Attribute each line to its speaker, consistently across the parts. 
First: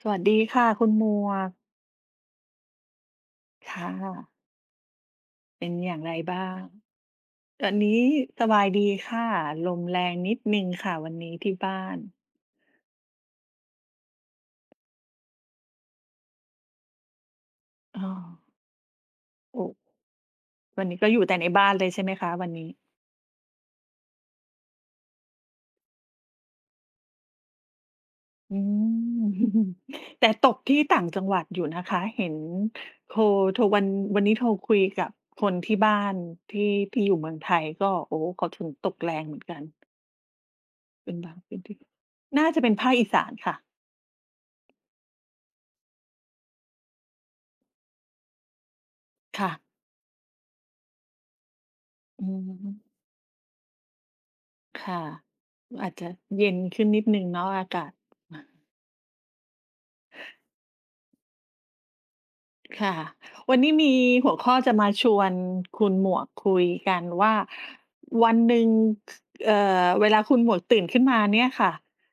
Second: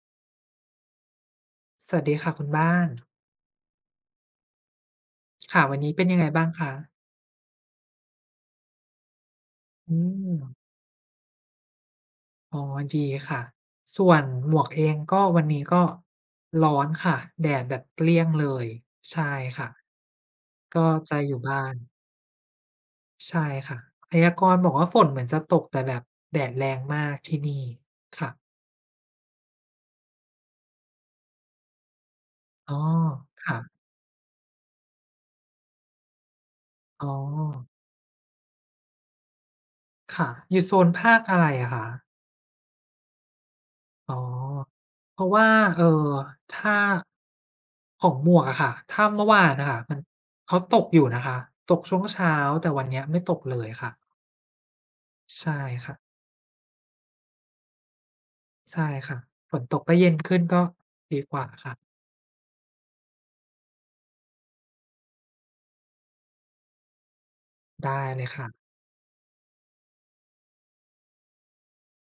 Speaker 1: สวัสดีค่ะคุณหมวก
Speaker 2: สวัสดีค่ะคุณบ้าน
Speaker 1: ค่ะ
Speaker 2: ค่ะ
Speaker 1: เป็น
Speaker 2: วัน
Speaker 1: อ
Speaker 2: นี้
Speaker 1: ย่าง
Speaker 2: เป็น
Speaker 1: ไร
Speaker 2: ยังไงบ้าง
Speaker 1: บ้าง
Speaker 2: คะ
Speaker 1: ตอนนี้สบายดีค่ะลม
Speaker 2: อื
Speaker 1: แรง
Speaker 2: ม
Speaker 1: นิดหนึ่งค่ะวันนี้ที่บ้าน
Speaker 2: อ๋อดีค่ะส่วนหมวกเองก็วันนี้ก็ร้อนค่ะแดดแบบเป
Speaker 1: อ้อ
Speaker 2: รี้ยงเลยใช่
Speaker 1: โอ้
Speaker 2: ค่ะ
Speaker 1: วั
Speaker 2: ก็
Speaker 1: นนี้ก็อ
Speaker 2: จะ
Speaker 1: ยู่
Speaker 2: อ
Speaker 1: แต่
Speaker 2: ยู่
Speaker 1: ใน
Speaker 2: บ้า
Speaker 1: บ้าน
Speaker 2: น
Speaker 1: เลยใช่ไหมคะวันนี้
Speaker 2: ใช่ค่ะพยากรณ์บอกว่าฝนเหมือนจะตกแต่แบบแดดแรงมากที่นี่ค่ะ
Speaker 1: อืม แต่ตกที่ต่างจังหวัดอยู่นะคะเห็น
Speaker 2: อ๋อ
Speaker 1: โทรโทร
Speaker 2: ค่ะ
Speaker 1: วันนี้โทรคุยกับคนที่บ้านที่ที่
Speaker 2: อ๋อ
Speaker 1: อยู่เมืองไทยก็โอ้เขาถึงตกแรงเหมือนกัน
Speaker 2: ค่ะอยู่โซน
Speaker 1: เป็
Speaker 2: ภา
Speaker 1: น
Speaker 2: ค
Speaker 1: บา
Speaker 2: อะ
Speaker 1: ง
Speaker 2: ไร
Speaker 1: พื้น
Speaker 2: อะ
Speaker 1: ที่
Speaker 2: คะ
Speaker 1: น่าจะเป็นภาคอีสานค่ะ
Speaker 2: อ๋อเพราะว่าเอ่อถ้าของหมวกอะค่ะถ้าเมื่อวา
Speaker 1: ค่ะ
Speaker 2: นน่ะค่ะมันเขาตกอยู่นะคะตกช่วง
Speaker 1: อื
Speaker 2: เช้าแต่วันเนี้
Speaker 1: ม
Speaker 2: ยไม่ตกเลยค่ะ
Speaker 1: ค่ะ
Speaker 2: ใช่
Speaker 1: อาจ
Speaker 2: ค่ะ
Speaker 1: จะเย็นขึ้นนิดหนึ่งเนาะอากาศ
Speaker 2: ใช่ค่ะฝนตกก็เย็นขึ้นก็ดีกว่าค่ะ
Speaker 1: ค่ะวันนี้มีหัวข้อจะมาชวนคุณหมวกคุยกันว่า
Speaker 2: ได้เลย
Speaker 1: วันหนึ่ง
Speaker 2: ค่ะ
Speaker 1: เวลาคุณหมวกตื่นขึ้นมาเนี่ยค่ะ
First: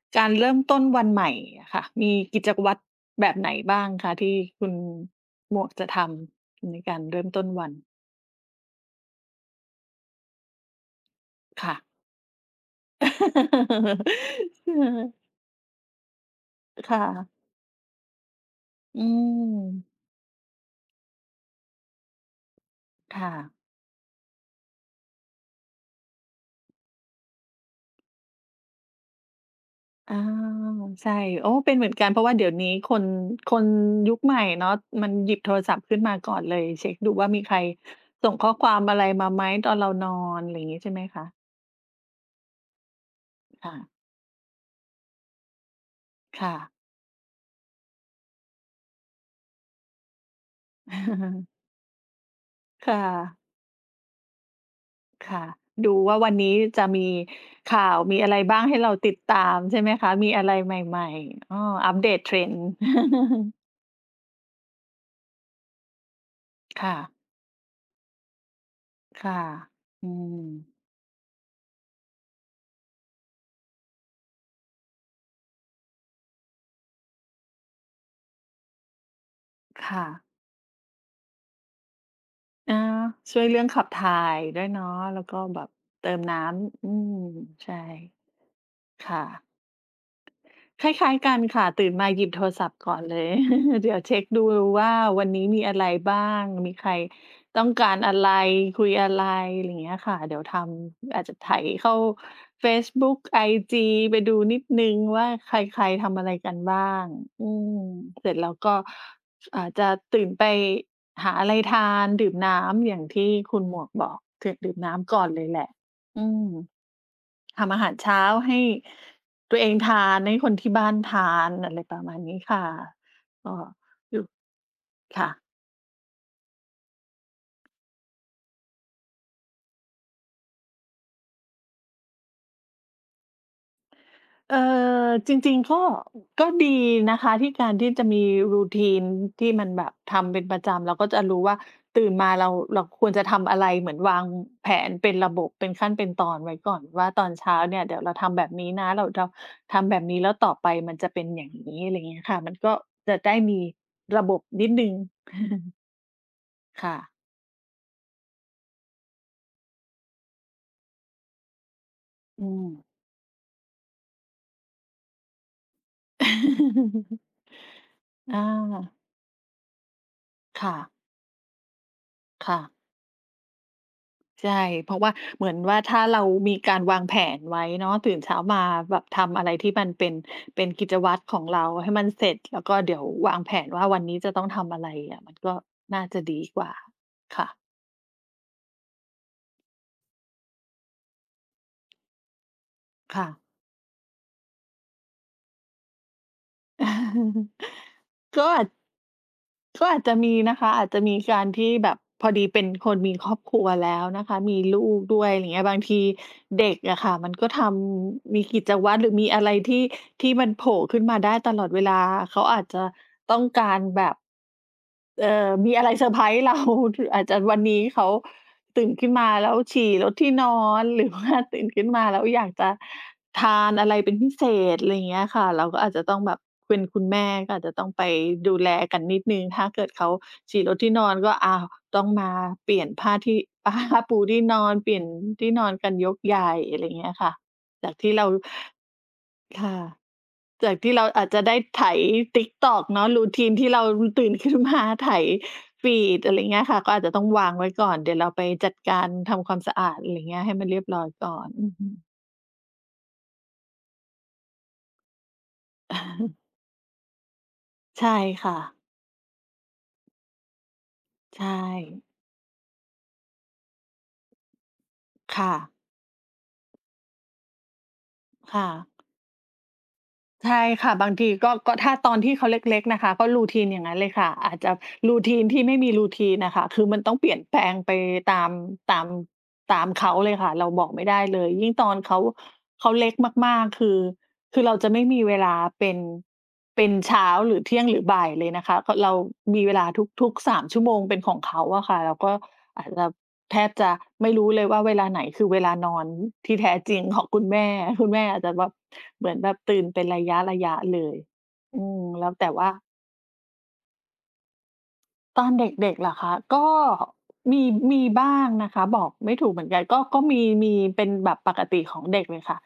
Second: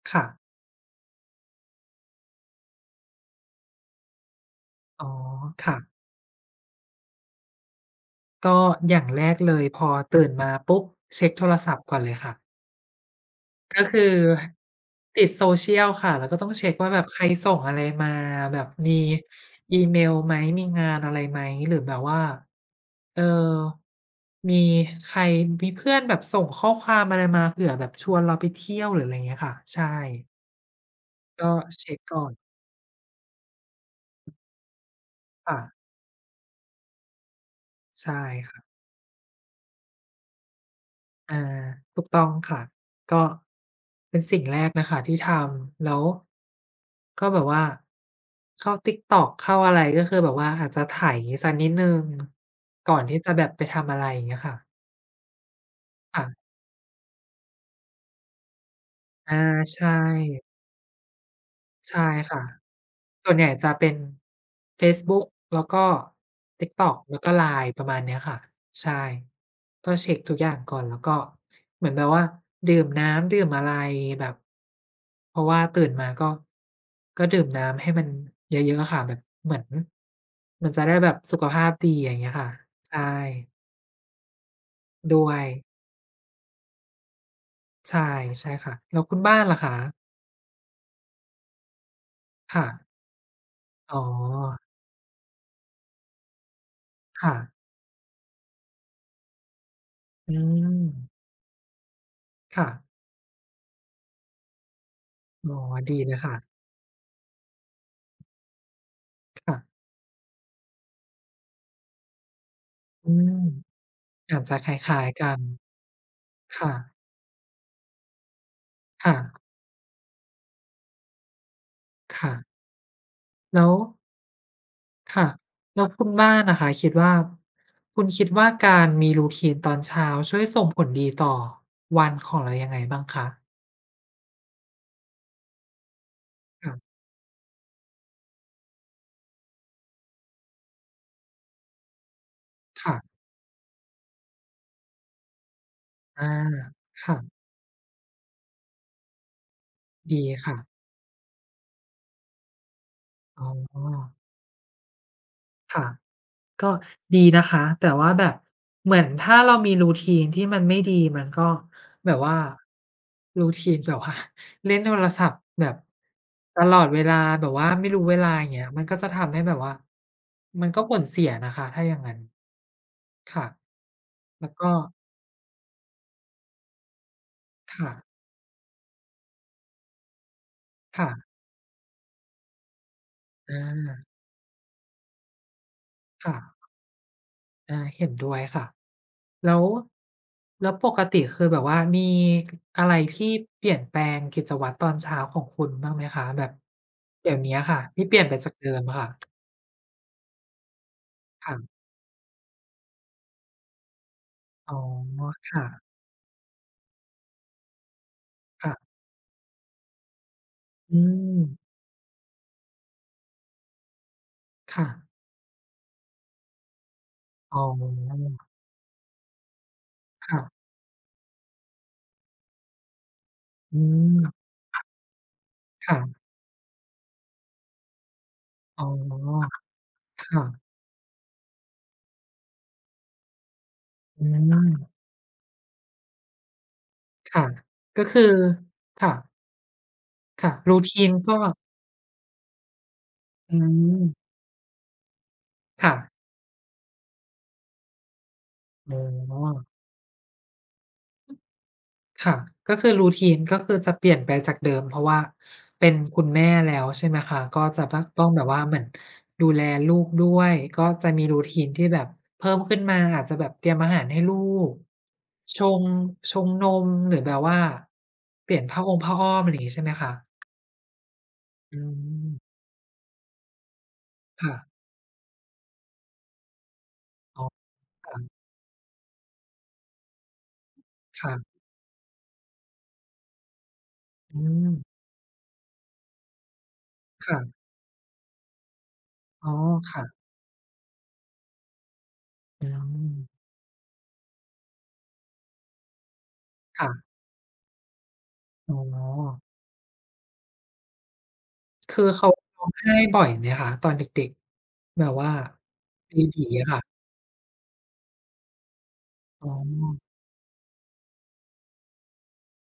Speaker 2: ค่ะ
Speaker 1: การเริ่มต้นวันใหม่อะค่ะมีกิจวัตรแบบไหนบ้างคะที่คุณ
Speaker 2: อ๋อ
Speaker 1: หมวกจะ
Speaker 2: ค่ะ
Speaker 1: ทำในการเริ่มต้นวัน
Speaker 2: ก็อย่างแรกเลยพอตื่นมาปุ๊บเช็กโทรศั
Speaker 1: ค่ะ
Speaker 2: พท์ก่อนเลยค่ะ ก็คือติด social ค่ะแล้วก็ต้องเช็ก ว่าแบ
Speaker 1: ค่ะ
Speaker 2: บใครส่งอะไรมาแบบมี
Speaker 1: อื
Speaker 2: อีเม
Speaker 1: ม
Speaker 2: ลไหมมีงานอะไรไหมหรือแบบว่าเอ่อ
Speaker 1: ค่ะ
Speaker 2: มีใครมีเพื่อนแบบส่งข้อความอะไรมาเผื่อแบบชวนเราไปเที่ยวหรืออะไรอย่างเงี้ยค่ะใช่
Speaker 1: อาใช่โอ้
Speaker 2: ก็
Speaker 1: เป็นเหมือ
Speaker 2: เช็
Speaker 1: น
Speaker 2: ก
Speaker 1: กันเพ
Speaker 2: ก่อ
Speaker 1: ราะ
Speaker 2: น
Speaker 1: ว่าเดี๋ยวนี้คนยุคใหม่เนาะมันหยิบโท
Speaker 2: ค่ะ
Speaker 1: รศัพท์ขึ้นมาก่อนเลยเช็กดูว่ามีใคร
Speaker 2: ใช่
Speaker 1: ส่งข้อควา
Speaker 2: ค่ะ
Speaker 1: มอะไรมาไหมตอนเรานอนอะไรอย่างงี้ใช่ไหมคะ
Speaker 2: อาถูกต้องค่ะก็
Speaker 1: ค่ะ
Speaker 2: เป็นสิ่งแรกนะคะที่ทำแล้ว
Speaker 1: ค่ะ
Speaker 2: ก็แบบว่าเข้า TikTok เข้าอะไรก็คือแบบว่าอาจจะไถสั กนิดหนึ่งก่อน
Speaker 1: ค่ะ
Speaker 2: ที่จะแบบไปทำอะไรอย่างเงี้ยค่ะ
Speaker 1: ค่ะดูว่าวัน
Speaker 2: ค่ะ
Speaker 1: นี้จะมีข่าวมีอะไรบ้างให้เราติด
Speaker 2: อา
Speaker 1: ตามใช่ไห
Speaker 2: ใช่
Speaker 1: มคะมีอะไรใหม่ๆอ้ออัป
Speaker 2: ใช่
Speaker 1: เดต
Speaker 2: ค่ะ
Speaker 1: Trend
Speaker 2: ส่วนใหญ่จะเป็นเฟซบุ๊กแล้วก็ TikTok
Speaker 1: ค่ะ
Speaker 2: แล้วก็ LINE ประมาณเนี้ยค่ะใช่
Speaker 1: ค่ะ
Speaker 2: ก็
Speaker 1: อื
Speaker 2: เช็กทุก
Speaker 1: ม
Speaker 2: อย่างก่อนแล้วก็เหมือนแบบว่าดื่มน้ำดื่มอะไรแบบเพราะว่าตื่นมาก็ดื่มน้ำให้มันเยอะๆอะค่ะแบบเหมือน
Speaker 1: ค่ะ
Speaker 2: มันจะได้แบบสุขภาพดีอย่างเงี้ยค่ะ
Speaker 1: อา
Speaker 2: ใช่
Speaker 1: ช่วยเรื่องขับถ่ายด้วยเนาะแล้ว
Speaker 2: ด้ว
Speaker 1: ก็
Speaker 2: ย
Speaker 1: แบบเติมน้ำอืมใช่
Speaker 2: ใช่ใช่ค่ะแล้วคุณ
Speaker 1: ค่ะ
Speaker 2: บ้านล่ะคะ
Speaker 1: คล้ายๆกันค่ะตื่นมาหยิบโทร
Speaker 2: ค่ะ
Speaker 1: ศัพท์ก่อนเลย เดี๋
Speaker 2: อ๋อ
Speaker 1: ยวเช็คดูว่าวันนี้มีอะไรบ้างมีใคร
Speaker 2: ค่ะ
Speaker 1: ต้องการอะไรคุยอะไรอะไรอย่างเงี้ยค่ะ
Speaker 2: อื
Speaker 1: เดี๋ยวท
Speaker 2: ม
Speaker 1: ำอาจจะไถเข้า
Speaker 2: ค่ะ
Speaker 1: เฟซบุ๊ก IG ไปดูนิดนึงว่าใค
Speaker 2: อ๋อ
Speaker 1: ร
Speaker 2: ดี
Speaker 1: ๆ
Speaker 2: เลย
Speaker 1: ทำอะไร
Speaker 2: ค่ะ
Speaker 1: กันบ้างอืมเสร็จแล้วก็อาจ
Speaker 2: ค่ะ
Speaker 1: จะตื่นไปหาอะไรทานดื่มน้ำอย่าง
Speaker 2: อื
Speaker 1: ที่
Speaker 2: ม
Speaker 1: คุณหมวกบอก
Speaker 2: อาจ
Speaker 1: ถึ
Speaker 2: จะ
Speaker 1: ง
Speaker 2: ค
Speaker 1: ดื่ม
Speaker 2: ล้าย
Speaker 1: น้ำก่
Speaker 2: ๆ
Speaker 1: อ
Speaker 2: กั
Speaker 1: น
Speaker 2: น
Speaker 1: เลยแหละอืม
Speaker 2: ค่ะ
Speaker 1: ทำอาหารเช้าให้
Speaker 2: ค่ะ
Speaker 1: ตัวเองทานให้คนที่บ้านทานอะไรประมาณนี้
Speaker 2: ค่ะ
Speaker 1: ค่ะก็
Speaker 2: แล้ว
Speaker 1: อยู่
Speaker 2: ค่ะ
Speaker 1: ค่ะ
Speaker 2: แล้วคุณบ้านน่ะค่ะคิดว่าคุณคิดว่าการมี routine ตอนเช้าช่วยส่งผลดีต่อวันของเรายังไงบ้างคะ
Speaker 1: เอ่อจริงๆก็ก็ดี
Speaker 2: ค่ะ
Speaker 1: นะคะที่การที่จะมี routine ที่มันแบบทำเป็นประจำเราก็จะรู้ว่าตื่นมาเราควร
Speaker 2: ค่ะ
Speaker 1: จะทำอะไรเหมือนวางแผนเป็นระบบเป็นขั้นเป็นต
Speaker 2: อา
Speaker 1: อนไว้ก่อนว่า
Speaker 2: ค่ะ
Speaker 1: ตอนเช้าเนี่ยเดี๋ยวเราทำแบบนี้นะเราทำแบบนี้
Speaker 2: ดี
Speaker 1: แล้วต่อ
Speaker 2: ค่ะ
Speaker 1: ไปมันจะเป็นอย่างงี้อะไรเงี้ยค่ะมันก็จะได้
Speaker 2: อ๋อ
Speaker 1: มีระบบนิดหนึ่ง
Speaker 2: ค่ะ ก็
Speaker 1: ค่ะ
Speaker 2: ดีนะคะแต่ว่าแบบเหมือนถ้าเรามี routine ที่มันไม่ดีมันก็แบบว่า
Speaker 1: อืม
Speaker 2: routine แบบว่าเล่นโทรศัพท์แบบตลอดเวลา แบบว่าไม่รู้เวลาอ
Speaker 1: อา
Speaker 2: ย่างเงี้ยมันก็จะทำให้แบบว่ามัน
Speaker 1: ค่ะ
Speaker 2: ก็ผลเสียนะคะถ้าอย่างงั้น
Speaker 1: ค่ะ
Speaker 2: ค่ะแล้
Speaker 1: ใช่
Speaker 2: วก็
Speaker 1: เพราะว่าเหมือนว่าถ้าเรามีการวางแผนไว้เนาะตื่
Speaker 2: ค่ะ
Speaker 1: นเช้ามาแบบทำอะไรที่มันเป็น เป็นกิจวัตรข
Speaker 2: ค่ะ
Speaker 1: องเราให้มันเสร็จ แล้วก็เดี๋ยววางแผ
Speaker 2: อา
Speaker 1: นว่าวันนี้จะต้องทำอะไรอะมันก็น่าจะดีก
Speaker 2: ค่ะ
Speaker 1: ว่า ค่ะ
Speaker 2: อาเห็นด้วยค่ะแล้วแล้วปกติคือแบบว่ามีอะไรที่
Speaker 1: ค่ะ
Speaker 2: เปลี่ยนแปลงกิจวัตรตอนเช้าของคุณบ้างไหมคะแบบเดี๋ยวเนี้ยค่ะที่เปลี่ยนไป
Speaker 1: ก็
Speaker 2: จาก
Speaker 1: อา
Speaker 2: เดิ
Speaker 1: จ
Speaker 2: มค่ะ
Speaker 1: ก็อาจจะมีนะคะอาจจะมีการที่
Speaker 2: ค่ะ
Speaker 1: แบบพอดีเป็นคนมีครอบครัวแล้วนะคะมี
Speaker 2: อ๋อ
Speaker 1: ลูกด้วยอะไรเงี้
Speaker 2: ค่ะ
Speaker 1: ยบางทีเด็กอะค่ะมันก็ทำมีกิจ
Speaker 2: ค่ะ
Speaker 1: วัตรหรือมีอะไรที่ที่มันโผล่
Speaker 2: อื
Speaker 1: ขึ้นมาได้
Speaker 2: ม
Speaker 1: ตลอดเวลาเขาอาจจะต้องการแบบ
Speaker 2: ค่ะ
Speaker 1: มีอะไรเซอร์ไพรส์เรา อาจจะ
Speaker 2: อ๋
Speaker 1: วันนี้เขา
Speaker 2: อ
Speaker 1: ตื่นขึ้นมาแล้วฉี่รดที่
Speaker 2: ค่ะ
Speaker 1: นอนหรือว่าตื่นขึ้นมาแล้วอยากจะทาน
Speaker 2: อื
Speaker 1: อะไรเป็นพิเศ
Speaker 2: ม
Speaker 1: ษอะไรอย่างเงี้ยค่ะเราก็อาจ
Speaker 2: ค่ะ
Speaker 1: จะต้องแบบเป็นคุณแม่ก็อาจจะต้องไปดูแล
Speaker 2: อ๋
Speaker 1: กันนิดหนึ่ง
Speaker 2: อ
Speaker 1: ถ้าเกิดเขาฉี่
Speaker 2: ค่ะ
Speaker 1: รดที่นอนก็อ้าวต้องมาเปลี่ยนผ้าที่ ผ้าปู
Speaker 2: อื
Speaker 1: ที่นอ
Speaker 2: ม
Speaker 1: นเปลี่ยนที่นอนกันยกใหญ่อะไรอย่างเงี้ยค่ะ
Speaker 2: ค่ะ
Speaker 1: จาก
Speaker 2: ก็
Speaker 1: ที่
Speaker 2: คื
Speaker 1: เรา
Speaker 2: อค่ะ
Speaker 1: ค่ะ
Speaker 2: ค่ะ
Speaker 1: จากที่เรา
Speaker 2: routine
Speaker 1: อาจ
Speaker 2: ก็
Speaker 1: จะได้ไถ TikTok เนาะ
Speaker 2: อื
Speaker 1: routine ที่เรา
Speaker 2: ม
Speaker 1: ตื่นขึ้นมาไถ
Speaker 2: ค่ะ
Speaker 1: ฟีดอะไรเงี้ยค่ะก็อาจจะต้องวางไว้ก่อนเดี๋ยวเราไปจัดการ
Speaker 2: อ๋อ
Speaker 1: ทำความสะอาดอะไรเงี้ยให้มันเรียบร้อยก่อนอือฮึ
Speaker 2: ค่ะก็คือ routine ก็คือจะเปลี่ยนไปจากเดิมเพราะว่าเป็นคุณแม่แล้วใช่ไหมคะก็จะป
Speaker 1: ใช่
Speaker 2: ต้องแบบ
Speaker 1: ค่ะ
Speaker 2: ว่าเหมือนดูแลลูกด้วยก็จะมี
Speaker 1: ใช่
Speaker 2: routine ที่แบบเพิ่มขึ้นมาอาจจะแบบเตรียมอาหารให้ลูก
Speaker 1: ค่ะ
Speaker 2: ชงชงนมหรือแบบว่าเปลี่ยน
Speaker 1: ค่ะ
Speaker 2: ผ้าองผ้าอ้อมอะไรอย่างงี้ใช่ไหมคะ
Speaker 1: ใช่ค่ะบางทีก็ก็
Speaker 2: อื
Speaker 1: ถ้าตอนที่เขา
Speaker 2: ม
Speaker 1: เล็กๆนะคะก็ routine อย่างนั้นเลยค่ะ
Speaker 2: ค่ะ
Speaker 1: อาจจะ routine ที่ไม่มี routine น่ะค่ะคือมันต้องเปลี่ย
Speaker 2: อ๋
Speaker 1: น
Speaker 2: อ
Speaker 1: แปลงไป
Speaker 2: ค่ะ
Speaker 1: ตามตามตามเขาเลยค่ะเราบอกไม่ได้เลย
Speaker 2: ค่ะ
Speaker 1: ยิ่งตอนเขาเล็กมากๆคือ
Speaker 2: อื
Speaker 1: คือ
Speaker 2: ม
Speaker 1: เราจะไม่มีเวลาเป็นเป็นเช้าหรื
Speaker 2: ค่ะ
Speaker 1: อเที่ยงหรือบ่ายเลยนะคะก็เรา
Speaker 2: อ๋อ
Speaker 1: มีเวลา
Speaker 2: ค่ะ
Speaker 1: ทุกๆ3ชั่วโมงเป็นของเขาอะค่ะเราก็
Speaker 2: อื
Speaker 1: อาจจะ
Speaker 2: ม
Speaker 1: แทบจะไม่รู้เลยว่าเวลาไหนคือเวลานอนที่แท้
Speaker 2: ค่ะ
Speaker 1: จริงของคุณแม่คุณแม่อาจจะแบบ
Speaker 2: อ๋อ
Speaker 1: เหมือนแบบตื่นเป็นระยะๆเลยอืม
Speaker 2: คือเขา
Speaker 1: แล้วแต่
Speaker 2: ร้อ
Speaker 1: ว่า
Speaker 2: งไห้บ่อยไหมคะตอนเด็กๆแบบว่า
Speaker 1: ตอนเด็กๆเหร
Speaker 2: เบ
Speaker 1: อคะ
Speaker 2: บี๋
Speaker 1: ก็
Speaker 2: อะค่ะ
Speaker 1: มีมีบ้างนะคะบอกไม่
Speaker 2: อ๋อ
Speaker 1: ถูกเหมือนกันก็มีเป็นแบบปกติของเด็กเลยค่ะ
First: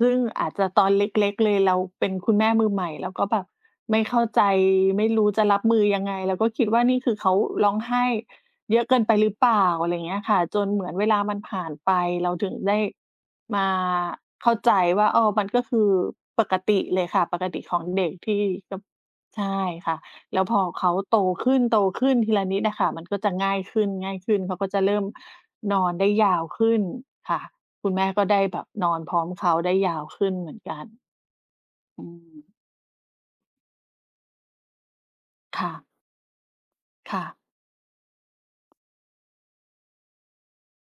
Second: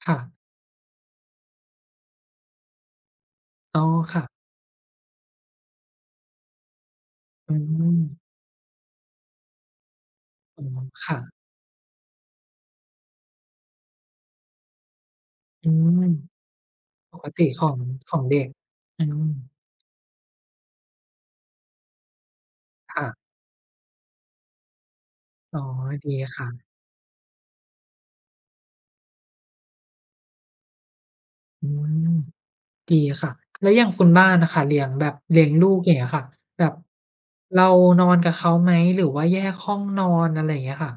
Speaker 1: ซึ่ง
Speaker 2: ค่ะ
Speaker 1: อาจจะตอนเล็กๆเลยเราเป็นคุณแม่มือใหม่แล้วก็แบบ
Speaker 2: อ๋อ
Speaker 1: ไม่
Speaker 2: ค่ะ
Speaker 1: เข้าใจไม่รู้จะรับมือยังไงเราก็คิดว่านี่คือเขา
Speaker 2: อื
Speaker 1: ร้อง
Speaker 2: ม
Speaker 1: ไห้เยอะเกินไปหรือเปล่าอะไรงเงี้ยค่ะจ
Speaker 2: อ๋อ
Speaker 1: นเหมือนเว
Speaker 2: ค่ะ
Speaker 1: ลามันผ่านไปเราถึงได้มาเข้าใจว่าอ๋อมันก็
Speaker 2: อื
Speaker 1: คือ
Speaker 2: ม
Speaker 1: ปกติเลย
Speaker 2: ป
Speaker 1: ค่ะ
Speaker 2: ก
Speaker 1: ป
Speaker 2: ติ
Speaker 1: กติ
Speaker 2: ขอ
Speaker 1: ข
Speaker 2: ง
Speaker 1: องเด็กที่
Speaker 2: เด็ก
Speaker 1: ก
Speaker 2: อืม
Speaker 1: ใช่ค่ะ แล้วพอเขาโตขึ้นโตขึ้นทีละนิดน่ะค่ะมันก็
Speaker 2: ค่ะ
Speaker 1: จะง่ายขึ้นง่ายขึ้นเขาก็จะเริ่ม
Speaker 2: อ๋อ
Speaker 1: นอนได้
Speaker 2: ดี
Speaker 1: ยาวขึ้
Speaker 2: ค่ะ
Speaker 1: นค่ะคุณแม่ก็ได้แบบนอนพร้อมเขาได้ยาวขึ้นเหมือนกัน
Speaker 2: อื
Speaker 1: อื
Speaker 2: ม
Speaker 1: ม
Speaker 2: ดีค่ะแล้วอย่างคุณบ้านน่ะค่ะเลี้ยงแบบเลี้ยงลู
Speaker 1: ค่ะ
Speaker 2: กอย่างเงี้ยค่ะแบบ
Speaker 1: ค่ะ
Speaker 2: เรานอนกับเขาไหมหรือว่าแยกห้องนอนอะไรอย่างเงี้ยค่ะ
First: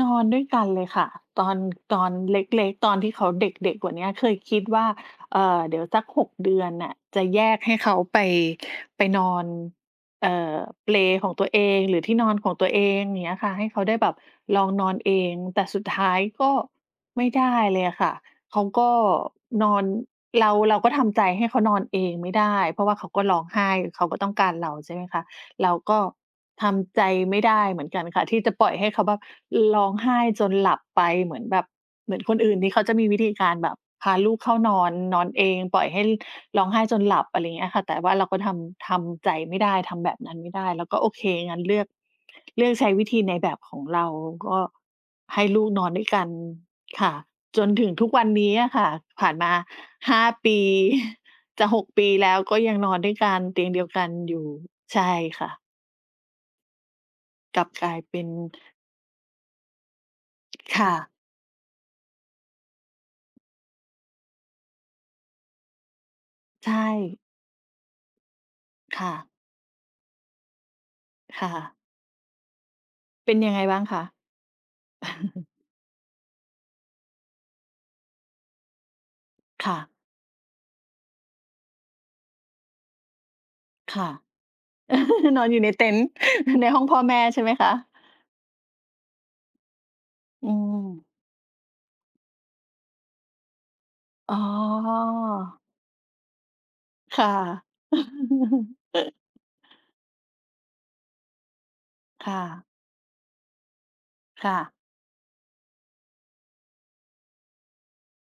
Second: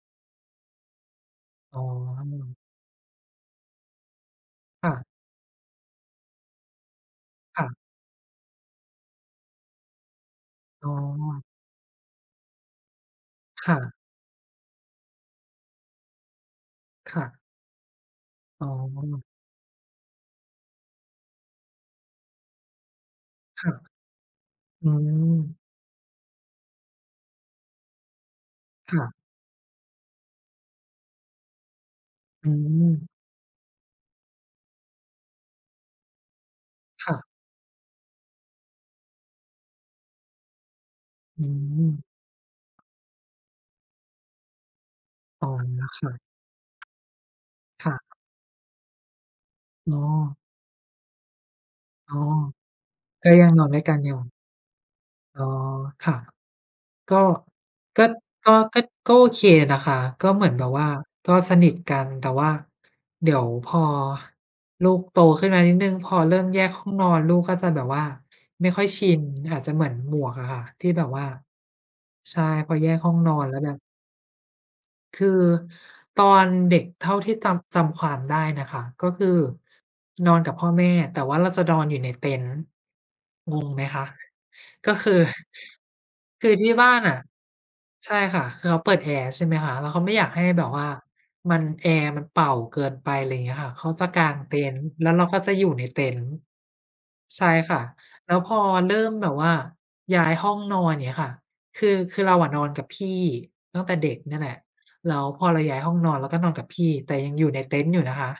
Speaker 1: นอนด้วยกันเลยค่ะตอน
Speaker 2: อ๋
Speaker 1: ตอน
Speaker 2: อ
Speaker 1: เล็กๆตอนที่เขาเด็กๆกว่าเนี้ยเคยคิดว่า
Speaker 2: ค่ะ
Speaker 1: เดี๋ยวสัก6เดือนน่ะจะแยกให้
Speaker 2: ค่ะ
Speaker 1: เขาไปไปนอนเอ่อ
Speaker 2: อ๋
Speaker 1: เป
Speaker 2: อ
Speaker 1: ลของตัวเองหรือที่นอนของตัวเองอย่างเงี้ยค่ะให้เขาได้
Speaker 2: ค่ะ
Speaker 1: แบบลองนอนเองแต่สุดท้ายก็
Speaker 2: ค่ะ
Speaker 1: ไม่ได้เลยอะค่ะเขา
Speaker 2: อ๋
Speaker 1: ก็
Speaker 2: อ
Speaker 1: นอนเราก็ทำใจให้เขานอนเองไม่ได้เพราะว่าเขาก็ร้องไห้
Speaker 2: ค่ะ
Speaker 1: เขาก็ต้องการเรา
Speaker 2: อื
Speaker 1: ใช่ไหมคะ
Speaker 2: ม
Speaker 1: เราก็ทำใจไม่ได้เหมือนกันค่ะที่จะปล่อยให้เขาแบบ
Speaker 2: ค่ะ
Speaker 1: ร้องไห้จนหลับไปเหมือนแบบเหมือนคน
Speaker 2: อื
Speaker 1: อื่นที่เขา
Speaker 2: ม
Speaker 1: จะมีวิธีการแบบพาลูกเข้านอนนอนเองปล่อยให้ร้องไห้จนห
Speaker 2: ค่ะ
Speaker 1: ลับอะไรอย่างเงี้ยค่ะแต่ว่าเราก็ทำใจไม่ได้ทำแบบนั้นไม่ได้เราก็โอเค
Speaker 2: อื
Speaker 1: งั้นเลือก
Speaker 2: ม
Speaker 1: เลือกใช้วิธีในแบบของเราก็ให้
Speaker 2: อ๋อ
Speaker 1: ลูกนอนด้วยกั
Speaker 2: ค่ะ
Speaker 1: นค่ะจนถึงทุก
Speaker 2: ค่ะ
Speaker 1: วันนี้อะค่ะผ่านมา
Speaker 2: อ๋อ
Speaker 1: 5 ปี จะ6ปี
Speaker 2: อ๋อ
Speaker 1: แล้วก็ยังนอนด้วย
Speaker 2: ก็
Speaker 1: กัน
Speaker 2: ยังน
Speaker 1: เตี
Speaker 2: อ
Speaker 1: ย
Speaker 2: น
Speaker 1: ง
Speaker 2: ด้
Speaker 1: เดี
Speaker 2: วย
Speaker 1: ยว
Speaker 2: กัน
Speaker 1: กั
Speaker 2: อ
Speaker 1: น
Speaker 2: ยู่
Speaker 1: อยู่ใช่
Speaker 2: อ๋อ
Speaker 1: ค่ะ
Speaker 2: ค่ะก็
Speaker 1: กลับกลาย
Speaker 2: ก็
Speaker 1: เป็น
Speaker 2: ก็ก็โอเคนะคะก็เหมือนแบบว่า
Speaker 1: ค่ะ
Speaker 2: ก็สนิทกัน แต่ว่าเดี๋ยวพอลูกโตขึ้นมานิดหนึ่งพอเริ่มแยก
Speaker 1: ใช่
Speaker 2: ห้องนอนลูกก็จะแบบว่าไม่ค่อยชิ
Speaker 1: ค่ะ
Speaker 2: นอาจจะเหมือนหมวกอะค่ะที่แบบว่า
Speaker 1: ค่ะ
Speaker 2: ใช่พอแยกห้องน
Speaker 1: เป็
Speaker 2: อ
Speaker 1: น
Speaker 2: น
Speaker 1: ยัง
Speaker 2: แล้ว
Speaker 1: ไง
Speaker 2: แบบ
Speaker 1: บ้างคะ
Speaker 2: คือตอนเด็กเท่าที่จำความได้นะคะก็คือ
Speaker 1: ค่ะ
Speaker 2: นอนกับพ่อแม่แต่ว่าเราจะนอนอยู่ในเต็นท์งงไหมคะ
Speaker 1: ค่ะ
Speaker 2: ก็คือ
Speaker 1: นอนอยู่ในเต็นท์
Speaker 2: คือ
Speaker 1: ใน
Speaker 2: ที่
Speaker 1: ห้อง
Speaker 2: บ้า
Speaker 1: พ่อ
Speaker 2: นน่ะ
Speaker 1: แม่ใช่ไหมคะ
Speaker 2: ใช่ค่ะคือเขาเปิดแอร์ใช่ไหมคะแล้วเขาไม่อยากให้
Speaker 1: อื
Speaker 2: แบบว่า
Speaker 1: ม
Speaker 2: มันแอร์มันเป่าเกินไปอะไรอย่างเงี้ยค่ะเขาจะกา
Speaker 1: อ๋อ
Speaker 2: งเต็นท์แล้วเราก็จะอยู่ในเต็นท์
Speaker 1: ค่ะ
Speaker 2: ใช่ค่ะ แล้วพอเริ่มแบบว่าย้ายห้องนอนอย่างเงี้ยค่ะคือเรา
Speaker 1: ค่ะ
Speaker 2: อะนอนกับพี่ตั้งแต่เด็กเนี่ยแหละ
Speaker 1: ค่ะ
Speaker 2: แล้วพอเราย้ายห้องนอนเราก็นอนกับพี่แต่ยังอยู่ในเต็นท์อยู่นะคะ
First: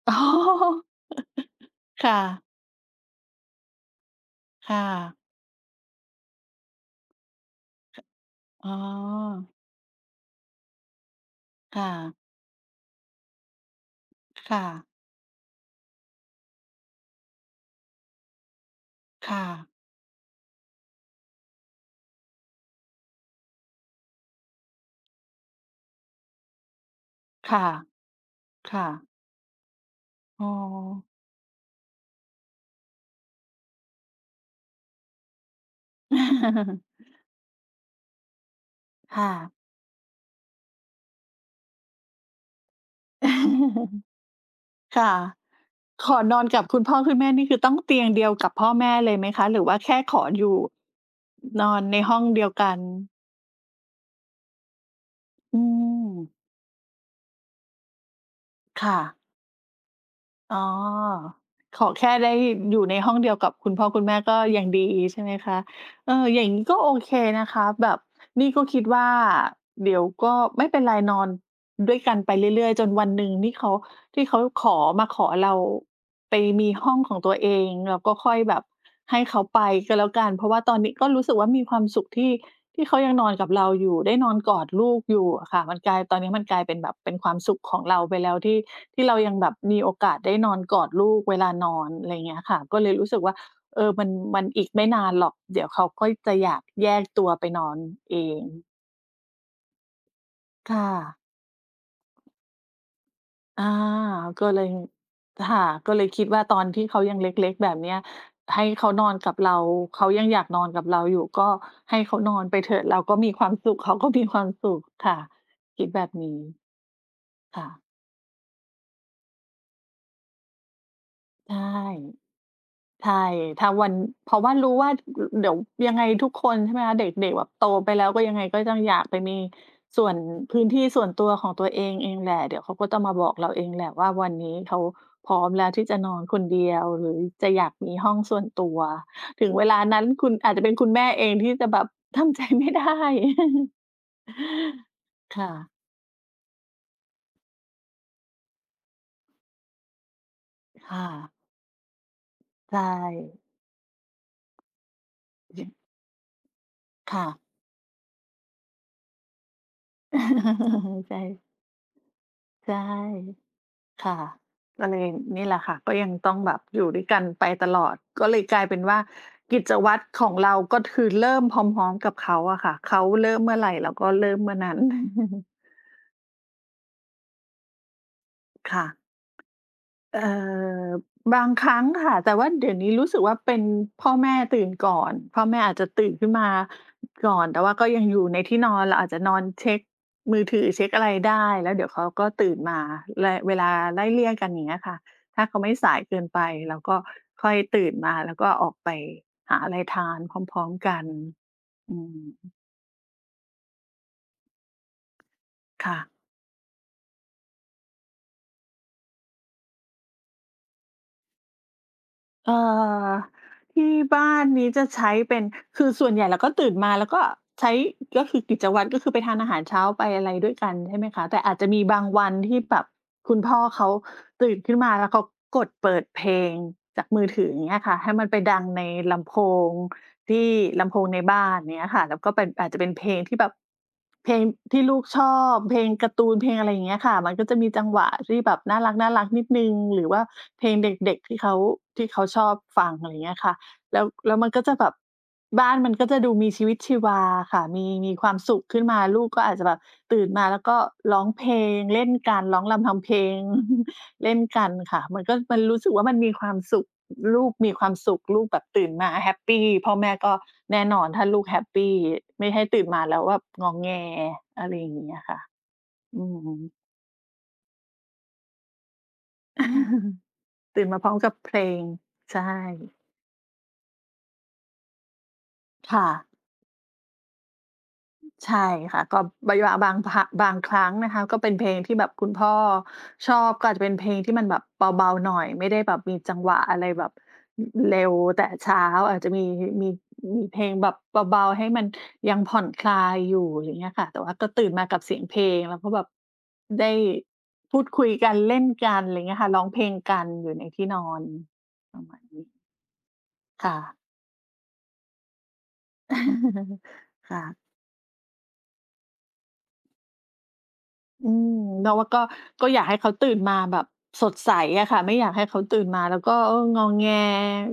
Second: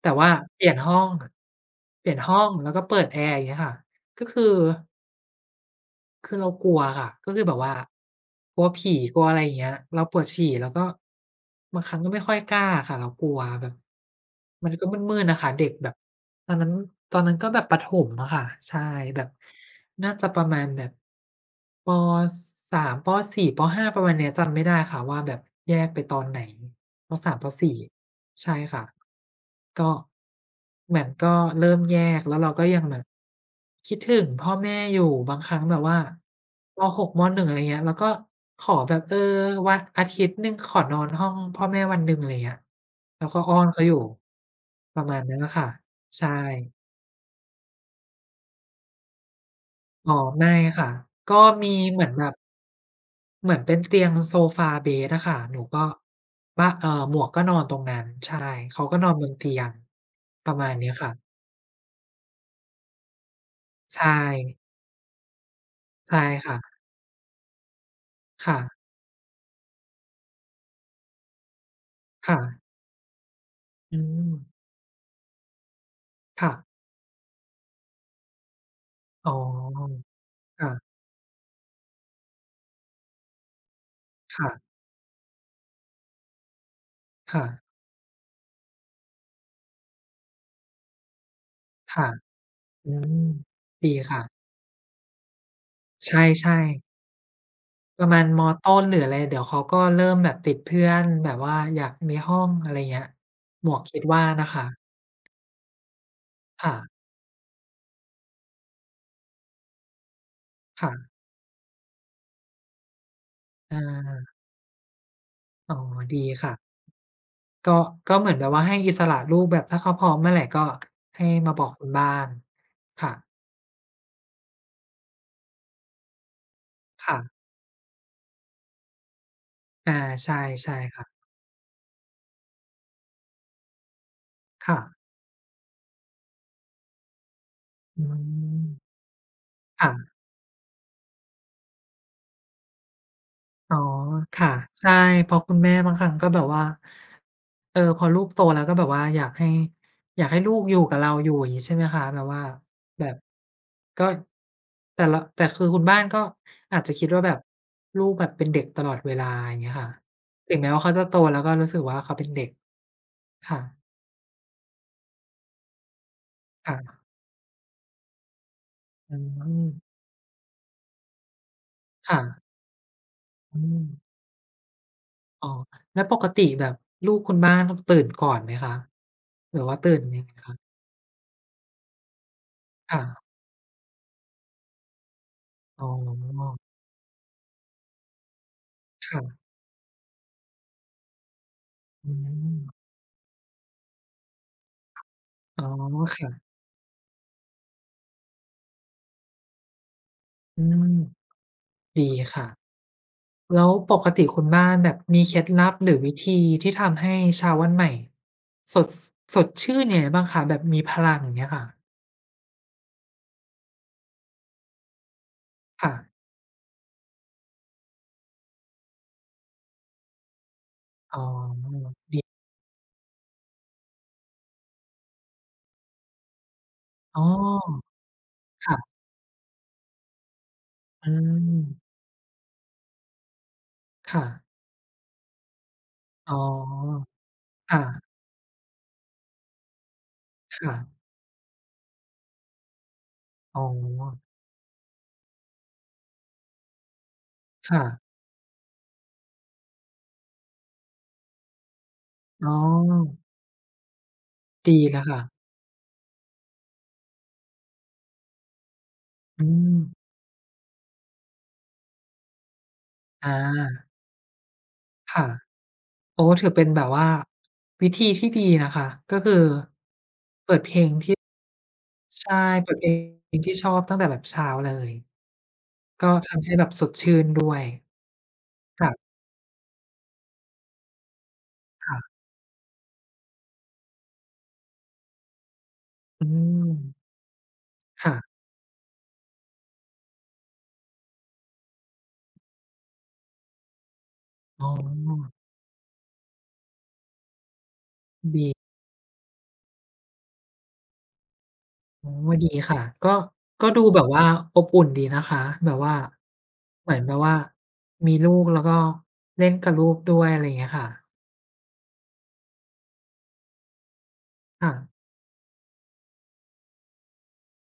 Speaker 2: แต่
Speaker 1: อ๋
Speaker 2: ว่าเปลี่ยน
Speaker 1: อ
Speaker 2: ห้อง
Speaker 1: ค่ะ
Speaker 2: แล้วก็เปิดแอร์อย่างเงี้ยค่ะก็คือ
Speaker 1: ค่ะ
Speaker 2: คือเรากลัวค่ะก็แบบว่ากลัว
Speaker 1: อ๋
Speaker 2: ผีกลัวอะไร
Speaker 1: อ
Speaker 2: อย่างเงี้ยเราปวดฉี่แล้วก็บาง
Speaker 1: ค่ะ
Speaker 2: ครั้งก็ไม่ค่อยกล้าค่ะเรากลัวแบบ
Speaker 1: ค่ะ
Speaker 2: มันก็มืดๆน่ะค่ะเด็กแบบตอนนั้นตอนนั้นก็แบบประถมอะค่ะใช่แบบ
Speaker 1: ค่ะ
Speaker 2: น่าจะประมาณแบบปสามป4ปห้าประมาณเนี้ยจำไม่ได้ค่ะว่าแบบแยกไปตอนไหนปสามป
Speaker 1: ค่ะ
Speaker 2: สี่ใช่ค่ะ
Speaker 1: ค่ะ
Speaker 2: ก็
Speaker 1: อ๋อ
Speaker 2: เหมือนก็เริ่มแยกแล้วเราก็ยังแบบคิดถึงพ่อแม่อยู่บางครั้งแบบว่าม 6มหนึ่งอะไรเงี้ยเราก็ขอแบบ
Speaker 1: ค่ะ
Speaker 2: วันอาทิตย์หนึ่งขอนอนห้องพ่อแม่วันหนึ่งอะไรเงี้ยเราก็อ้อนเขาอยู่ ประ
Speaker 1: ค่ะ
Speaker 2: มาณนั้นน่ะค่ะ
Speaker 1: ขอน
Speaker 2: ใช่
Speaker 1: อนกับคุณพ่อคุณแม่นี่คือต้องเตียงเดียวกับพ่อแม่เลยไหมคะหรือว่าแค่
Speaker 2: อ๋อ
Speaker 1: ขออ
Speaker 2: ไม่
Speaker 1: ยู่
Speaker 2: ค่ะก็
Speaker 1: น
Speaker 2: มี
Speaker 1: อนใน
Speaker 2: เหมือน
Speaker 1: ห้อ
Speaker 2: แบ
Speaker 1: ง
Speaker 2: บ
Speaker 1: เดียวกัน
Speaker 2: เหมือนเป็นเตียงโซฟาเบดอะค่ะหนู
Speaker 1: อื
Speaker 2: ก็
Speaker 1: ม
Speaker 2: บ้าเอ่อหมวกก็นอนตรงนั้นใช่เขาก็
Speaker 1: ค่ะ
Speaker 2: นอนบนเตียงป
Speaker 1: อ๋
Speaker 2: ระ
Speaker 1: อ
Speaker 2: มาณเนี้ยค่ะ
Speaker 1: ขอแค่ได้อยู่ในห้องเดียวกับคุณพ่อคุณ
Speaker 2: ใช่
Speaker 1: แม่ก็ยังดีใช่ไหมคะเออ
Speaker 2: ใช่
Speaker 1: อย่างนี้ก็
Speaker 2: ค่ะ
Speaker 1: โอเคนะคะแบบนี่
Speaker 2: ค่ะ
Speaker 1: ก็คิดว่าเดี๋ยวก็ไม่เป็นไรนอนด้วยกันไปเรื่อ
Speaker 2: ค่ะ
Speaker 1: ยๆจนวันหนึ่งนี่เขา
Speaker 2: อื
Speaker 1: ที่
Speaker 2: ม
Speaker 1: เขาขอมาขอเราไป
Speaker 2: ค่ะ
Speaker 1: มีห้องของตัวเองเราก็ค่อยแบบให้
Speaker 2: อ๋อ
Speaker 1: เขาไปก็แล้วกันเพราะว่า
Speaker 2: ค่ะ
Speaker 1: ตอนนี้ก็รู้สึกว่ามีความสุขที่ที่เขายังนอนกับเราอยู่ได้นอน
Speaker 2: ค่ะ
Speaker 1: กอดลูกอยู่อะค่ะมันกลายตอนนี้มันกลายเป็นแบบเป็นความ
Speaker 2: ค่ะ
Speaker 1: สุขของเราไปแล้วที่ที่เรายังแบบมีโอกาสได้นอนกอดลูกเวลานอน
Speaker 2: ค่ะ
Speaker 1: อะไรเงี้ยค่ะก็เล
Speaker 2: อื
Speaker 1: ยรู้สึก
Speaker 2: ม
Speaker 1: ว่าเออ
Speaker 2: ดี
Speaker 1: มัน
Speaker 2: ค่ะ
Speaker 1: มันอีกไม่นานหรอกเดี๋ยวเขาก็
Speaker 2: ใ
Speaker 1: จะอ
Speaker 2: ช่
Speaker 1: ยาก
Speaker 2: ๆ
Speaker 1: แยกตัวไปนอน
Speaker 2: ประ
Speaker 1: เอ
Speaker 2: มาณม
Speaker 1: ง
Speaker 2: ต้นหรืออะไร เดี๋ยวเขาก็เริ่มแบบติดเพื่
Speaker 1: ค่ะ
Speaker 2: อนแบบว่าอยากมีห้องอะไรเงี้ย
Speaker 1: อา
Speaker 2: หมวกคิดว่า
Speaker 1: ก็
Speaker 2: นะ
Speaker 1: เล
Speaker 2: คะ
Speaker 1: ยค่ะก็เลยคิดว่าตอนที่
Speaker 2: ค่ะ
Speaker 1: เขายังเล็กๆแบบเนี้ยให้เขานอนกับเราเขายังอยากนอนกับ
Speaker 2: ค่ะ
Speaker 1: เราอยู่ก็ให้เขานอนไปเถอะเราก็มีความสุข
Speaker 2: อา
Speaker 1: เขาก็มีความสุขค่ะ
Speaker 2: อ๋อ
Speaker 1: คิดแบบ
Speaker 2: ดีค่ะ
Speaker 1: นี้ค่ะ
Speaker 2: ก็ก็เหมือนแบบว่าให้อิสระลูกแบบถ้าเขาพร้อมเมื่อไหร่ก็ให้มา
Speaker 1: ใช่
Speaker 2: บอกคุณบ้านค่ะ
Speaker 1: ใช่ถ้าวันเพราะว่ารู้ว่าเดี๋ยวยังไงทุกคนใช่ไหมคะเด
Speaker 2: ค่ะ
Speaker 1: ็กๆแบบโตไปแล้วก็ยังไงก็ต้องอยากไปมี
Speaker 2: อา
Speaker 1: ส่วน
Speaker 2: ใช่
Speaker 1: พื้น
Speaker 2: ใช่
Speaker 1: ที่ส่
Speaker 2: ค่ะ
Speaker 1: วนตัวของตัวเองเองแหละเดี๋ยวเขาก็จะมาบอกเราเองแหละว่าวันนี้
Speaker 2: ค่ะ
Speaker 1: เขาพร้อมแล้วที่จะนอนคนเดียวหรือจะอยากมี
Speaker 2: อื
Speaker 1: ห้องส่วน
Speaker 2: ม
Speaker 1: ตัวถึงเวลา
Speaker 2: ค่ะ
Speaker 1: นั้นคุณอาจจะเป็นคุณแม่เองที่จะแบบทำใจไม่ได้
Speaker 2: อ๋อค่ะใช่เพ ราะคุณแม่
Speaker 1: ค่ะ
Speaker 2: บางครั้งก็แบบว่าพอลูกโตแล้วก็แบบว่าอยากให้ลูกอยู่กับ
Speaker 1: ค่ะ
Speaker 2: เราอยู่อย่างงี้ใช่ไหมคะแบบว่า
Speaker 1: ใช่
Speaker 2: แบบ
Speaker 1: ย
Speaker 2: ก็แต่ละแต่คือคุณบ้านก็อาจจะคิดว่า
Speaker 1: ค่ะ
Speaker 2: แบบลูกแบบเป็นเด็กตลอดเวลาอย่างเงี้ยค่ะถึงแม้ว่าเขาจะโต
Speaker 1: ใช่
Speaker 2: แล้วก็รู้สึกว่าเขาเป็นเด็ก
Speaker 1: ใช่
Speaker 2: ค่ะ
Speaker 1: ค่ะก็เลยนี่แหละค่ะก็ยังต้องแบบอยู่ด้
Speaker 2: ค่ะ
Speaker 1: วยกันไปตลอดก็เลยกลายเป็นว่า
Speaker 2: อื
Speaker 1: กิ
Speaker 2: ม
Speaker 1: จวัตรของเราก็คือเริ่มพร้อมๆกับเขา
Speaker 2: ค่ะ
Speaker 1: อะค่ะเขาเริ่มเมื่
Speaker 2: อื
Speaker 1: อไร
Speaker 2: ม
Speaker 1: เราก็เริ่มเมื่อนั้น
Speaker 2: อ๋อ แล้วปกติแบบลูกคุณบ้านตื่นก่อนไหมคะ
Speaker 1: ค่ะ
Speaker 2: หรือว่าตื่น
Speaker 1: เอ่
Speaker 2: ยังไงคะ
Speaker 1: อบางครั้งค่ะแต่ว่าเดี๋ยวนี้รู้สึก
Speaker 2: ค่ะ
Speaker 1: ว่าเป็นพ่อแม่ตื่นก่อนพ่อแม่อาจ
Speaker 2: อ๋
Speaker 1: จะ
Speaker 2: อ
Speaker 1: ตื่นขึ้นมาก่อนแต่ว่าก็ยังอยู่ในที่นอนเราอาจจะนอน
Speaker 2: ค่ะ
Speaker 1: เช็กมือถือเช็กอะไรได้แล้วเดี๋ยวเขา
Speaker 2: อื
Speaker 1: ก็
Speaker 2: ม
Speaker 1: ตื่นมาไล่เวลาไล่เลี่ยกันอย่างเงี้ยค่ะถ้าเขา
Speaker 2: อ๋อ
Speaker 1: ไม่สายเกินไป
Speaker 2: ค่ะ
Speaker 1: เราก็ค่อยตื่นมาแล้วก็ออกไปหาอะไรทานพ
Speaker 2: อื
Speaker 1: ร้อมๆ
Speaker 2: ม
Speaker 1: กันอื
Speaker 2: ดีค่ะ
Speaker 1: ม
Speaker 2: แล้วปกติคุณบ้านแบบมีเคล็ดลับหรือ
Speaker 1: ค่ะ
Speaker 2: วิธีที่ทำให้เช้าวันใหม่สดชื่นยังไงบ้างคะแบบมีพลังอย่างเงี้ยค่ะ
Speaker 1: เอ่อที่บ้านนี้จะใช้เป็นคือ
Speaker 2: ค่ะ
Speaker 1: ส่วนใหญ่เราก็ตื่นมาแล้วก็ใช้ก็คือกิจวัตรก็คือไปทานอาหารเช้าไปอะไรด้วยกันใช่ไหม
Speaker 2: อ๋
Speaker 1: คะแต่อาจจะมี
Speaker 2: อ
Speaker 1: บางวันที่แบบคุณพ่อเขาตื่นขึ้นมาแล้วเขากดเปิดเพลงจาก
Speaker 2: อ๋
Speaker 1: มื
Speaker 2: อ
Speaker 1: อถืออย่างเงี้ยค่ะให้มันไปดังใน
Speaker 2: ค่ะ
Speaker 1: ลำโพง ที่ลำโพง
Speaker 2: อื
Speaker 1: ในบ้า
Speaker 2: ม
Speaker 1: นเนี้ยค่ะแล้วก็เป็นอาจจะเป็นเพลงที่แบบ
Speaker 2: ค่ะ
Speaker 1: เพลงที่ลูกชอบเพลงการ์ตู
Speaker 2: อ๋
Speaker 1: นเพลงอะไรอย่างเงี้ย
Speaker 2: อ
Speaker 1: ค่ะมันก็จะมีจังหวะ
Speaker 2: ค่ะ
Speaker 1: ที่แบบน่ารักๆนิดหนึ่งหรือว่าเพลงเ
Speaker 2: ค่ะ
Speaker 1: ด็กๆที่เขาชอบฟังอะไรอย่างเงี้ยค่ะ
Speaker 2: อ๋อ
Speaker 1: แล้วมันก็จะแบบบ้านมันก็จะดูมีชีวิตชีวาค่ะมี
Speaker 2: ค่ะ
Speaker 1: มีความสุขขึ้นมาลูกก็อาจจะแบบตื่นมาแล้วก็ร้องเพลงเล่นกัน
Speaker 2: อ๋อ
Speaker 1: ร้องรำทำเพลง เล่นกัน
Speaker 2: ดีแล้
Speaker 1: ค่ะ
Speaker 2: ว
Speaker 1: มั
Speaker 2: ค่ะ
Speaker 1: นก็มันรู้สึกว่ามันมีความสุข ลูกมีความสุขลูกแบบตื่นมาแฮป
Speaker 2: อื
Speaker 1: ปี
Speaker 2: ม
Speaker 1: พ่อแม่ก็แน่นอนถ้าลูกแฮปปีไม่ให้ตื่นมาแล้ว
Speaker 2: อ
Speaker 1: แบบงอ
Speaker 2: า
Speaker 1: แงอะไรอย่างเงี้ย
Speaker 2: ค่ะ
Speaker 1: ค่ะอื
Speaker 2: โอ้ถือ
Speaker 1: ม
Speaker 2: เป็นแบบว่าวิธีที่ดีนะคะก็คือเปิดเพ ล
Speaker 1: ตื่น
Speaker 2: ง
Speaker 1: มาพร้อ
Speaker 2: ที่
Speaker 1: มกับเพลง
Speaker 2: ใช่
Speaker 1: ใช่
Speaker 2: เปิดเพลงที่ชอบตั้งแต่แบบเช้าเลย
Speaker 1: ค่ะ
Speaker 2: ก็ทำให้แบบสดชื่นด้วย
Speaker 1: ใช่ค่ะ
Speaker 2: ค่ะ
Speaker 1: ก็บางบางครั้งนะคะก็เป็นเพลงที่แบบ
Speaker 2: ค่ะ
Speaker 1: คุณพ่อชอบก็อาจจะเป็นเพลงที่มันแบบเบาๆหน่อยไม่ได้แบบมี
Speaker 2: อื
Speaker 1: จังหวะ
Speaker 2: ม
Speaker 1: อะไรแบบอเร็ว
Speaker 2: ค่ะ
Speaker 1: แต่เช้าอาจจะมีมีเพลงแบบเบาๆให้มันยังผ่อนคลายอยู่อย่างเงี้ยค่ะแต่ว่าก็
Speaker 2: อ๋
Speaker 1: ตื่นมากับเสียง
Speaker 2: อ
Speaker 1: เพลงแล้วก็แบบได้พูดคุยกันเล่น
Speaker 2: ดี
Speaker 1: กันอะไรเงี้ยค่ะร้องเพลงกันอยู่ในที่นอนประ
Speaker 2: อ๋
Speaker 1: มาณ
Speaker 2: อ
Speaker 1: นี้
Speaker 2: ดีค่ะก็ก็
Speaker 1: ค่ะ
Speaker 2: ดูแบบว่าอบอุ่นดีนะคะแบบว่าเหมือน แบบว่า
Speaker 1: ค่ะ
Speaker 2: มีลูกแล้วก็เล่นกับลูกด้วยอะไรอย่างเงี้ยค่ะ
Speaker 1: อืมเราว่าก็อยากให้เขาตื่นมาแบบสดใส
Speaker 2: ค่ะ
Speaker 1: อะค่ะไม่อยากให้เขาตื่นมาแล้วก็เอองอแง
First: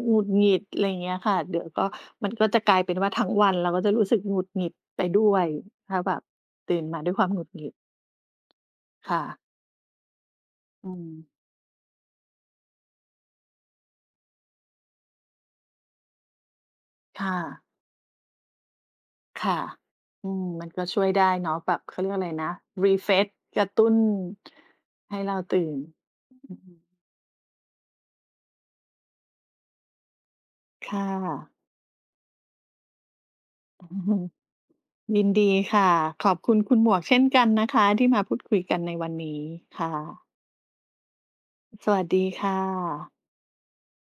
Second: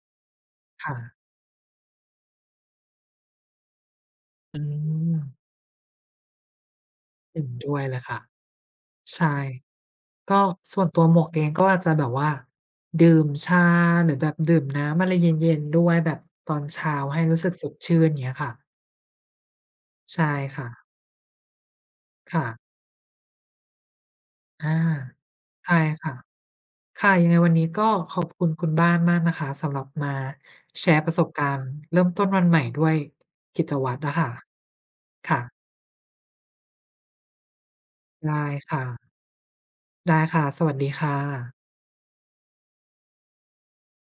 Speaker 1: หงุดหงิดอะไรอ
Speaker 2: ค่ะ
Speaker 1: ย่างเงี้ยค่ะเดี๋ยวก็มันก็จะกลายเป็นว่าทั้งวันเราก็จะรู้สึกหงุด
Speaker 2: อื
Speaker 1: หงิดไป
Speaker 2: ม
Speaker 1: ด้วยถ้าแบบตื่นมาด้วยความห
Speaker 2: เห็
Speaker 1: งุ
Speaker 2: น
Speaker 1: ดหงิ
Speaker 2: ด้วย
Speaker 1: ด
Speaker 2: เลยค่ะ
Speaker 1: ค่ะ
Speaker 2: ใช่ ก็ส่วน
Speaker 1: อื
Speaker 2: ตัว
Speaker 1: ม
Speaker 2: หมวกเองก็อาจจะแบบว่าดื่มชาหรือแบบดื่มน้ำอะไรเย็นๆด้วยแบบตอนเช้าให้
Speaker 1: ค่ะ
Speaker 2: รู้สึกสดชื่นอย่างเงี้ยค่ะ
Speaker 1: ค่ะ
Speaker 2: ใช่
Speaker 1: อืมมั
Speaker 2: ค่ะ
Speaker 1: นก็ช่วยได้เนาะแบบเขาเรียกอะไร
Speaker 2: ค่ะ
Speaker 1: นะรีเฟ e กระตุ้น
Speaker 2: อา
Speaker 1: ให้เราตื่
Speaker 2: ใช่
Speaker 1: น
Speaker 2: ค่ะ
Speaker 1: อืม
Speaker 2: ค่ะยังไงวันนี้ก็ขอบคุณคุณบ้านมากนะคะสำหรับมาแชร์
Speaker 1: ค่ะ
Speaker 2: ประสบการณ์เริ่มต้นวันใหม่ด้วยกิจวัตรอะค่ะ
Speaker 1: ยินดี
Speaker 2: ค่ะ
Speaker 1: ค่ะขอบคุณคุณหมวกเช่นกันนะคะที่มาพูด
Speaker 2: ได้
Speaker 1: คุยกัน
Speaker 2: ค่ะ
Speaker 1: ในวันนี้ค่ะ
Speaker 2: ได้ค่ะสวัสดีค่ะ
Speaker 1: สวัสดีค่ะ